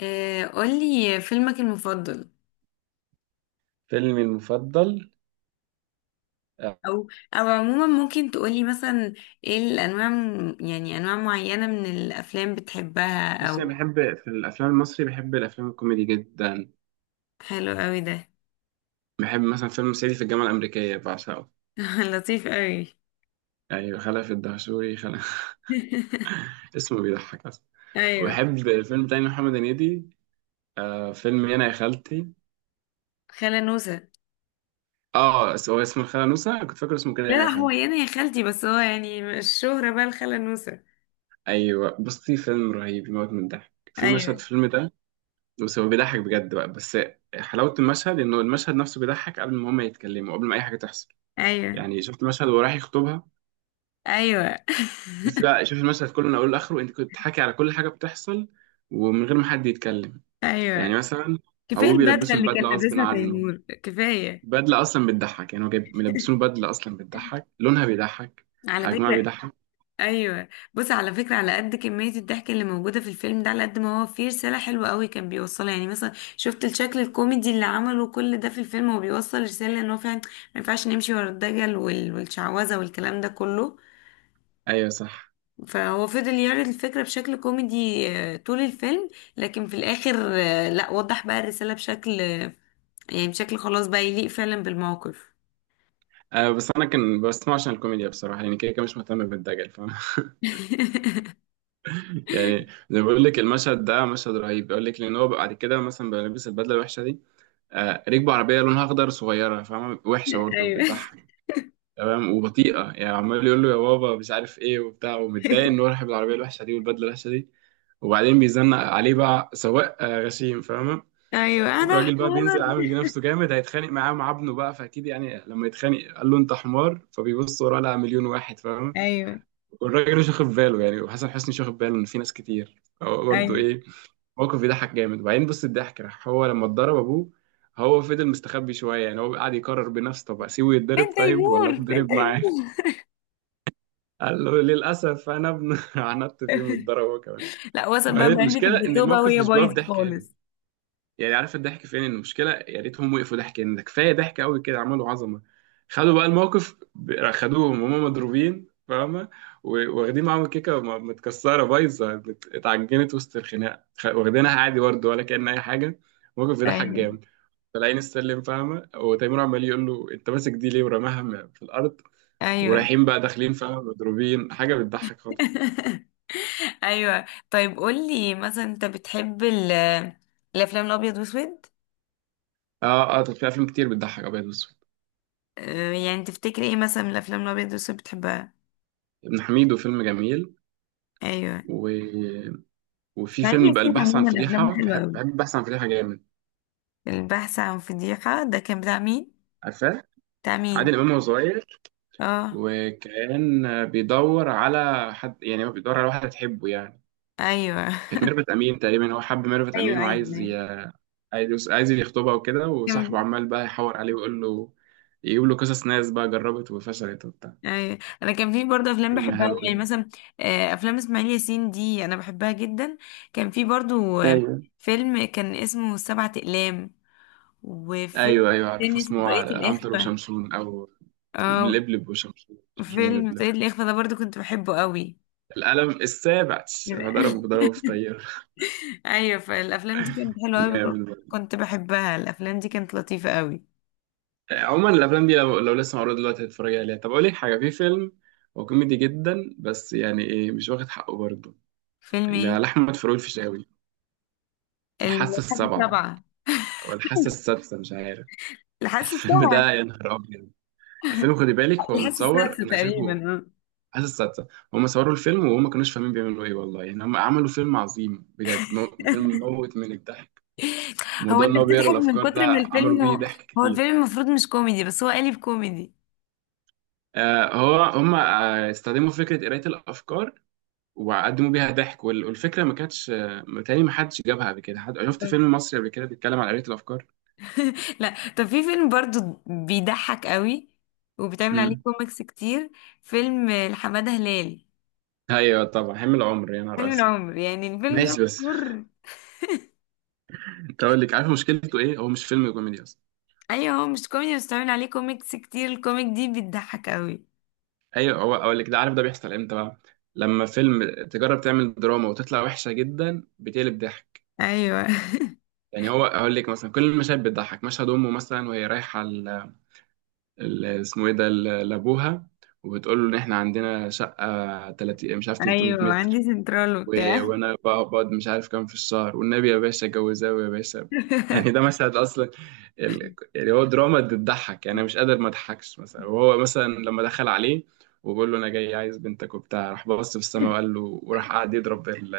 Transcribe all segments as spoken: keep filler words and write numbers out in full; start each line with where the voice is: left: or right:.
left: آه، قولي فيلمك المفضل.
right: فيلمي المفضل. آه،
left: او او عموما ممكن تقولي مثلا ايه الانواع م- يعني انواع معينة من الافلام بتحبها
right: بص انا
left: او.
right: بحب في الافلام المصري، بحب الافلام الكوميدي جدا.
left: حلو قوي ده.
right: بحب مثلا فيلم صعيدي في الجامعه الامريكيه، بعشقه.
left: لطيف قوي.
right: يعني خلف الدهشوري خلف اسمه بيضحك اصلا.
left: ايوه.
right: وبحب فيلم تاني محمد هنيدي، آه فيلم يانا يا خالتي.
left: خالة نوسة.
right: اه، اس- هو اسمه الخاله نوسه، أنا كنت فاكر اسمه كده
left: لا
right: يانا
left: لا،
right: يا
left: هو
right: خالتي.
left: يعني يا خالتي، بس هو يعني الشهرة بقى الخالة نوسة.
right: ايوه، بصي فيلم رهيب، يموت من الضحك، في مشهد في
left: ايوه.
right: الفيلم ده. بس هو بيضحك بجد بقى بس. حلاوه المشهد انه المشهد نفسه بيضحك قبل ما هما يتكلموا، قبل ما اي حاجه تحصل.
left: ايوه.
right: يعني شفت مشهد وهو رايح يخطبها.
left: ايوه.
right: بس لا، شوف المشهد كله من اوله لاخره، انت كنت حاكي على كل حاجه بتحصل ومن غير ما حد يتكلم.
left: ايوه،
right: يعني مثلا،
left: كفاية
right: ابوه
left: البدلة
right: بيلبسه
left: اللي كان
right: البدله غصب
left: لابسها
right: عنه.
left: تيمور كفاية.
right: بدله اصلا بتضحك، يعني هو جايب ملبسينه بدله اصلا بتضحك، لونها بيضحك،
left: على
right: حجمها
left: فكرة.
right: بيضحك.
left: ايوه. بص، على فكره، على قد كميه الضحك اللي موجوده في الفيلم ده على قد ما هو فيه رساله حلوه قوي كان بيوصلها. يعني مثلا شفت الشكل الكوميدي اللي عمله كل ده في الفيلم، هو بيوصل رساله ان هو فعلا ما ينفعش نمشي ورا الدجل وال- والشعوذه والكلام ده كله.
right: ايوه صح.
left: فهو فضل يعرض الفكره بشكل كوميدي آه، طول الفيلم. لكن في الاخر، آه، لا وضح بقى الرساله بشكل آه، يعني بشكل خلاص بقى يليق فعلا بالموقف.
right: أه بس انا كان بسمع عشان الكوميديا بصراحه، يعني كده كده مش مهتم بالدجل، فاهم؟ يعني، زي ما بقول لك المشهد ده مشهد رهيب، بقول لك لان هو بعد كده مثلا بيلبس البدله الوحشه دي. آه ركبه عربيه لونها اخضر صغيره، فاهمه؟ وحشه برضه،
left: ايوه.
right: بتضحك. تمام، وبطيئه، يعني عمال يقول له يا بابا مش عارف ايه وبتاع، ومتضايق ان هو رايح بالعربيه الوحشه دي والبدله الوحشه دي. وبعدين بيزنق عليه بقى سواق آه، غشيم، فاهمه؟
left: ايوه انا
right: والراجل بقى
left: حمار.
right: بينزل عامل نفسه جامد، هيتخانق معاه مع ابنه بقى، فاكيد يعني لما يتخانق قال له انت حمار، فبيبص وراه لقى مليون واحد، فاهم؟
left: ايوه.
right: والراجل مش واخد باله يعني، وحسن حسني مش واخد باله ان في ناس كتير هو برضه
left: ايوه.
right: ايه. موقف بيضحك جامد. وبعدين بص الضحك راح هو لما اتضرب ابوه. هو فضل مستخبي شويه، يعني هو قاعد يقرر بنفسه طب اسيبه يتضرب
left: فين
right: طيب ولا
left: تيمور، فين
right: اتضرب معاه.
left: تيمور.
right: قال له للأسف أنا ابن عندت فيه، واتضرب هو كمان.
left: لا وصل
right: ما
left: بقى
right: هي
left: بعلبة
right: المشكلة إن
left: الجاتوه بقى
right: الموقف
left: وهي
right: مش بيقف
left: بايظة
right: ضحك هنا.
left: خالص.
right: يعني عارف الضحك فين؟ المشكلة يا ريتهم وقفوا ضحك هنا، ده كفاية ضحك قوي كده، عملوا عظمة. خدوا بقى الموقف ب- خدوهم وهم مضروبين، فاهمة؟ و- واخدين معاهم الكيكة م- متكسرة بايظة، مت- اتعجنت وسط الخناقة، خ- واخدينها عادي برضه ولا كأن أي حاجة. الموقف بيضحك
left: ايوه.
right: جامد. طالعين السلم، فاهمة؟ وتيمور عمال يقول له أنت ماسك دي ليه، ورماها م- في الأرض.
left: ايوه.
right: ورايحين بقى داخلين، فاهمة؟ مضروبين، حاجة بتضحك خالص.
left: ايوه، طيب قول لي مثلا انت بتحب ال- الافلام الابيض واسود؟
right: اه اه، طب في افلام كتير بتضحك ابيض واسود.
left: آه، يعني تفتكري ايه مثلا من الافلام الابيض واسود بتحبها؟
right: ابن حميدو فيلم جميل.
left: ايوه.
right: و... وفي
left: اسماعيل
right: فيلم بقى
left: ياسين
right: البحث عن
left: عموما
right: فضيحه،
left: افلامه
right: بحب
left: حلوه قوي.
right: بحب البحث عن فضيحه جامد.
left: البحث عن فضيحه ده كان بتاع مين؟
right: عارفاه؟
left: بتاع مين؟
right: عادل امام وهو صغير.
left: اه.
right: وكان بيدور على حد، يعني هو بيدور على واحده تحبه يعني.
left: ايوه.
right: كانت ميرفت امين تقريبا، هو حب ميرفت
left: ايوه.
right: امين،
left: ايوه.
right: وعايز ي... عايز عايز يخطبها وكده، وصاحبه
left: أيوة.
right: عمال بقى يحور عليه ويقول له، يجيب له قصص ناس بقى جربت وفشلت وبتاع.
left: أي. انا كان في برضه افلام
right: فيلم
left: بحبها أوي،
right: حلو
left: يعني
right: كده.
left: مثلا آه، افلام اسماعيل ياسين دي انا بحبها جدا. كان في برضه آه،
right: ايوه
left: فيلم كان اسمه سبعة اقلام. وفيلم
right: ايوه ايوه، عارف
left: تاني اسمه
right: اسمه
left: طريقة
right: ع- عنتر
left: الاخفاء.
right: وشمشون او
left: اه
right: لبلب وشمشون، شمشون
left: فيلم
right: ولبلب.
left: طريقة الاخفاء ده برضه كنت بحبه قوي.
right: القلم السابع، راح ضربه بضربه في طياره
left: ايوه، فالافلام دي كانت حلوه قوي.
right: جامد برضه.
left: كنت بحبها، الافلام دي كانت لطيفه قوي.
right: عموما الافلام دي لو, لو لسه معروضه دلوقتي هتتفرج عليها. طب اقول لك حاجه، في فيلم هو كوميدي جدا بس يعني ايه، مش واخد حقه برضه.
left: فيلم
right: اللي
left: ايه؟
right: على احمد فاروق الفيشاوي الحاسه
left: الحاسه
right: السابعه
left: السابعه.
right: او الحاسه السادسه، مش عارف
left: الحاسه
right: الفيلم
left: السابعه.
right: ده يا نهار ابيض. الفيلم خدي بالك هو
left: الحاسه
right: متصور،
left: السادسه
right: انا
left: تقريبا
right: شايفه
left: آه.
right: عايز السادسة. هم صوروا الفيلم وهم ما كانوش فاهمين بيعملوا ايه والله، يعني هم عملوا فيلم عظيم بجد، مو- فيلم موت من الضحك.
left: هو
right: موضوع
left: انت
right: ان هو بيقرا
left: بتضحك من
right: الافكار ده،
left: كتر من
right: عملوا
left: الفيلم
right: بيه
left: هو,
right: ضحك
left: هو
right: كتير.
left: الفيلم المفروض مش كوميدي بس هو قالب كوميدي.
right: آه هو هم آه استخدموا فكرة قراية الافكار وقدموا بيها ضحك، وال- والفكرة ما كانتش آه، متهيألي ما حدش جابها قبل كده، حد شفت فيلم مصري قبل كده بيتكلم عن قراية الافكار؟
left: لا طب في فيلم برضو بيضحك قوي وبتعمل عليه
right: امم،
left: كوميكس كتير. فيلم لحمادة هلال.
right: ايوه طبعا حمل عمر، يا نهار
left: حلم
right: اسود.
left: العمر، يعني الفيلم ده
right: ماشي بس
left: مشهور.
right: انت اقول لك عارف مشكلته ايه؟ هو مش فيلم كوميدي اصلا.
left: ايوه هو مش كوميدي بس بتعمل عليه كوميكس كتير، الكوميك دي بتضحك قوي.
right: ايوه، هو اقول لك ده عارف ده بيحصل امتى بقى؟ لما فيلم تجرب تعمل دراما وتطلع وحشه جدا بتقلب ضحك.
left: ايوه.
right: يعني هو اقول لك مثلا كل المشاهد بتضحك، مشهد امه مثلا وهي رايحه ال- ال- اسمه ايه ده ل- لابوها، وبتقول له ان احنا عندنا شقه تلاتين مش عارف تلتميت
left: ايوه،
right: متر،
left: عندي سنترال
right: و-
left: وبتاع.
right: وانا بقعد مش عارف كام في الشهر، والنبي يا باشا اتجوزاه يا باشا. يعني ده مشهد اصلا، ال... يعني هو دراما بتضحك، يعني انا مش قادر ما اضحكش. مثلا وهو مثلا لما دخل عليه وبقول له انا جاي عايز بنتك وبتاع، راح بص في السماء وقال له، وراح قعد يضرب ال...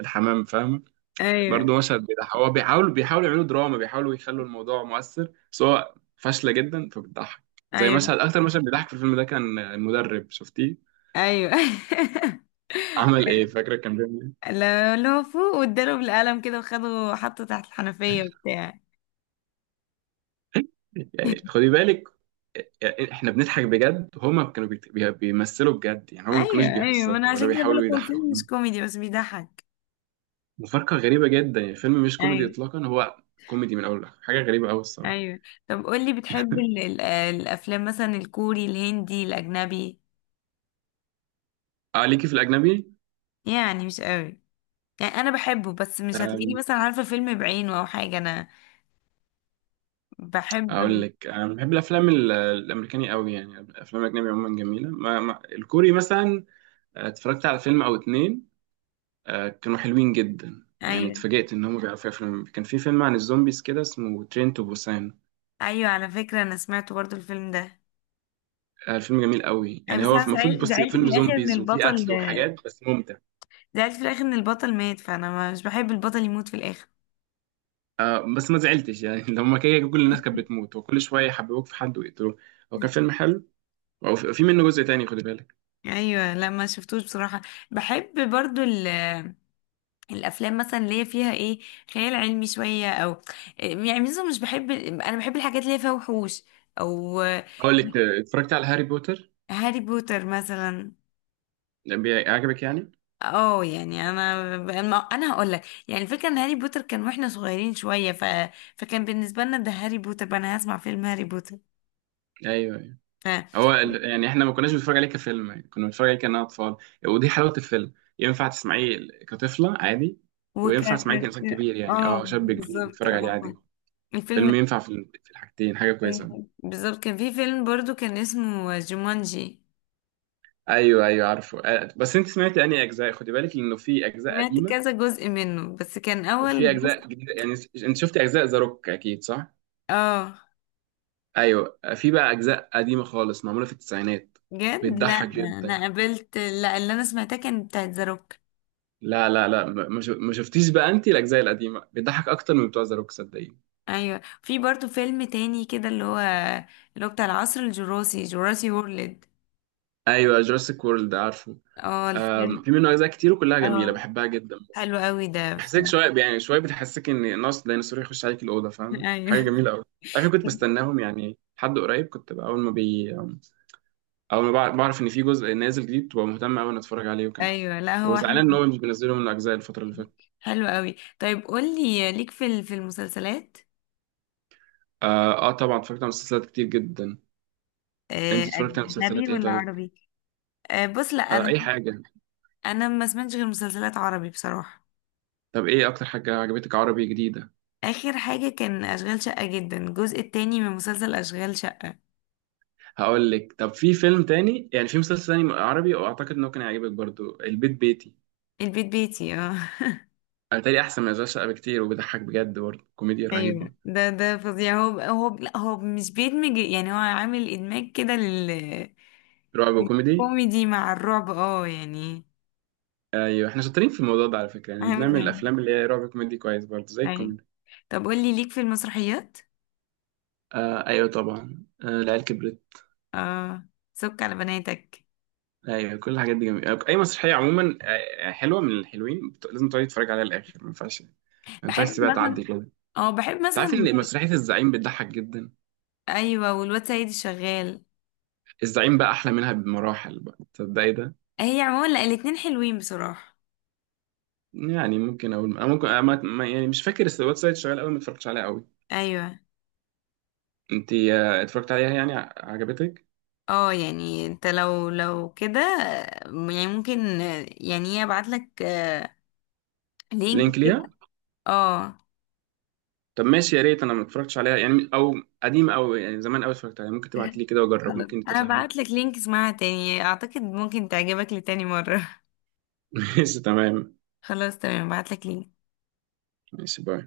right: الحمام، فاهم؟
left: ايوه.
right: برضه مشهد بيضحك. هو بيحاولوا بيحاولوا يعملوا دراما، بيحاولوا يخلوا الموضوع مؤثر بس هو فاشله جدا فبتضحك. زي
left: ايوه.
right: مشهد، اكتر مشهد بيضحك في الفيلم ده كان المدرب، شفتيه
left: ايوه. ايوه،
right: عمل ايه؟ فاكره كان بيعمل
left: لا- اللي هو فوق واداله بالقلم كده وخده حطه تحت الحنفية وبتاع.
right: يعني خدي بالك، يعني احنا بنضحك بجد هما كانوا بيت- بي- بيمثلوا بجد، يعني هما ما كانوش
left: ايوه. ايوه، ما انا
right: بيهزروا ولا
left: عشان كده
right: بيحاولوا
left: بقولك، هو الفيلم
right: يضحكونا.
left: مش كوميدي بس بيضحك.
right: مفارقة غريبة جدا، يعني الفيلم مش كوميدي
left: ايوه.
right: اطلاقا، هو كوميدي من اول لاخر، حاجة غريبة قوي الصراحة.
left: ايوه. طب قولي بتحب ال- ال- الافلام مثلا الكوري، الهندي، الاجنبي؟
right: اه ليكي في الاجنبي.
left: يعني مش قوي، يعني انا بحبه بس مش هتلاقيني
right: أم،
left: مثلا عارفه فيلم بعينه او حاجه انا بحب.
right: اقول لك انا بحب الافلام ال- الامريكاني قوي، يعني الافلام الاجنبي عموما جميلة. ما ما الكوري مثلا، آه، اتفرجت على فيلم او اتنين، آه، كانوا حلوين جدا، يعني
left: ايوه.
right: اتفاجئت ان هم بيعرفوا يفلم. كان في فيلم عن الزومبيز كده اسمه ترين تو بوسان،
left: ايوه، على فكره انا سمعت برضو الفيلم ده.
right: آه، الفيلم جميل قوي،
left: اي
right: يعني
left: بس
right: هو
left: انا
right: المفروض
left: زعل-
right: بص هو
left: زعلت في
right: فيلم
left: الاخر ان
right: زومبيز وفيه
left: البطل،
right: قتل وحاجات بس ممتع.
left: زعلت في الاخر ان البطل مات، فانا مش بحب البطل يموت في الاخر.
right: آه، بس ما زعلتش يعني لما كده كل الناس كانت بتموت وكل شويه يحببوك في حد ويقتلوه. هو كان فيلم حلو، وفي منه جزء تاني، خد بالك.
left: ايوه لا ما شفتوش بصراحه. بحب برضو ال- الافلام مثلا اللي هي فيها ايه، خيال علمي شويه، او يعني مثلا مش بحب، انا بحب الحاجات اللي هي فيها وحوش او.
right: اقول لك، آه، اتفرجت على هاري بوتر
left: هاري بوتر مثلا.
right: ده، بي- عجبك يعني؟
left: اه، يعني انا انا أنا هقول لك، يعني الفكره ان هاري بوتر كان واحنا صغيرين شويه ف... فكان بالنسبه لنا ده هاري بوتر بقى، انا هسمع فيلم هاري بوتر
right: ايوه، أيوة.
left: ف...
right: هو ال- يعني احنا ما كناش بنتفرج عليه كفيلم، يعني كنا بنتفرج عليه كأننا اطفال. ودي حلاوه الفيلم، ينفع تسمعيه كطفله عادي وينفع تسمعيه
left: وكان.
right: كإنسان كبير، يعني
left: اه
right: اه شاب كبير
left: بالظبط
right: يتفرج عليه
left: اه،
right: عادي.
left: الفيلم.
right: فيلم ينفع في ال- في الحاجتين، حاجه كويسه.
left: بالظبط. كان في فيلم برضو كان اسمه جومانجي.
right: ايوه ايوه عارفه، آه، بس انت سمعت انهي اجزاء؟ خدي بالك انه في اجزاء
left: سمعت
right: قديمه
left: كذا جزء منه بس كان
right: وفي
left: اول جزء.
right: اجزاء جديده، يعني س- انت شفتي اجزاء ذا روك اكيد، صح؟
left: اه.
right: ايوه، آه، في بقى اجزاء قديمه خالص معموله في التسعينات،
left: جد لا.
right: بتضحك جدا.
left: انا قابلت، لا، اللي انا سمعتها كان بتاعت ذا روك.
right: لا لا لا، ما ما ش- ما شفتيش بقى، انت الاجزاء القديمه بتضحك اكتر من بتوع ذا روك، صدقيني.
left: ايوه. في برضو فيلم تاني كده اللي هو اللي هو بتاع العصر الجراسي، جراسي وورلد.
right: ايوه، جوراسيك وورلد عارفه.
left: اه
right: آم،
left: الفيلم.
right: في منه اجزاء كتير وكلها
left: اه.
right: جميله بحبها جدا.
left: حلو قوي ده ف...
right: بحسك شويه، يعني شويه بتحسك ان ناس ديناصور يخش عليك الاوضه، فاهمه؟
left: ايوه.
right: حاجه جميله قوي. عارفه كنت بستناهم، يعني حد قريب كنت بقى اول ما بي اول ما بع- بعرف ان في جزء نازل جديد، ببقى مهتم قوي ان اتفرج عليه، وكان
left: ايوه لا هو
right: وزعلان
left: حلو.
right: ان هو مش بينزله من الاجزاء الفتره اللي فاتت.
left: حلو قوي. طيب قولي ليك في ال- في المسلسلات؟
right: آه, اه طبعا اتفرجت على مسلسلات كتير جدا.
left: آه،
right: انت اتفرجت على
left: اجنبي
right: مسلسلات ايه
left: ولا
right: طيب؟
left: عربي؟ آه، بص لا
right: آه
left: انا،
right: اي حاجه.
left: انا ما سمعتش غير مسلسلات عربي بصراحة.
right: طب ايه اكتر حاجه عجبتك عربي جديده؟
left: اخر حاجة كان اشغال شقة جدا، الجزء التاني من مسلسل اشغال شقة.
right: هقول لك، طب في فيلم تاني يعني في مسلسل تاني عربي واعتقد انه كان هيعجبك برضو، البيت بيتي.
left: البيت بيتي، اه.
right: انا تاني احسن من اشغال شقه بكتير وبيضحك بجد برضو، كوميديا
left: ايوه،
right: رهيبه.
left: ده ده فظيع، هو هو لا هو مش بيدمج، يعني هو عامل ادماج كده لل
right: رعب وكوميدي.
left: الكوميدي مع الرعب اه يعني.
right: ايوه احنا شاطرين في الموضوع ده على فكره، يعني
left: عامل
right: بنعمل
left: ده.
right: الافلام اللي هي رعب كوميدي كويس برضو زي
left: ايوه.
right: الكوميدي.
left: طب قولي ليك في المسرحيات؟
right: آه ايوه طبعا، آه العيال كبرت.
left: اه، سك على بناتك.
right: ايوه كل الحاجات دي جميله، اي مسرحيه عموما آه، آه، حلوه من الحلوين، بت- لازم تقعدي تتفرج عليها للاخر، ما ينفعش ما
left: بحب
right: ينفعش تسيبها تعدي
left: مثلا،
right: كده انت.
left: اه بحب
right: عارف
left: مثلا.
right: ان مسرحيه الزعيم بتضحك جدا.
left: ايوه والواد سيد الشغال.
right: الزعيم بقى احلى منها بمراحل بقى، تصدقي ده؟
left: هي عموما، لا الاتنين حلوين بصراحة.
right: يعني ممكن اقول أنا، ممكن أنا ما- ما- يعني مش فاكر الس- الويب سايت شغال قوي، ما اتفرجتش عليها قوي.
left: ايوه.
right: انت آه، اتفرجت عليها يعني، ع- عجبتك؟
left: اه يعني انت لو لو كده آه، يعني ممكن، آه، يعني ايه، ابعت لك آه، لينك
right: لينك
left: كده.
right: ليها.
left: اه.
right: طب ماشي، يا ريت، انا ما اتفرجتش عليها يعني، او قديمه، او يعني زمان قوي اتفرجت عليها. ممكن تبعتي لي كده واجرب،
left: على، انا
right: ممكن تطلع حلوه.
left: ابعت لك لينك، اسمعها تاني، اعتقد ممكن تعجبك لتاني مرة.
right: ماشي تمام.
left: خلاص تمام، ابعت لك لينك.
right: ماشي باي.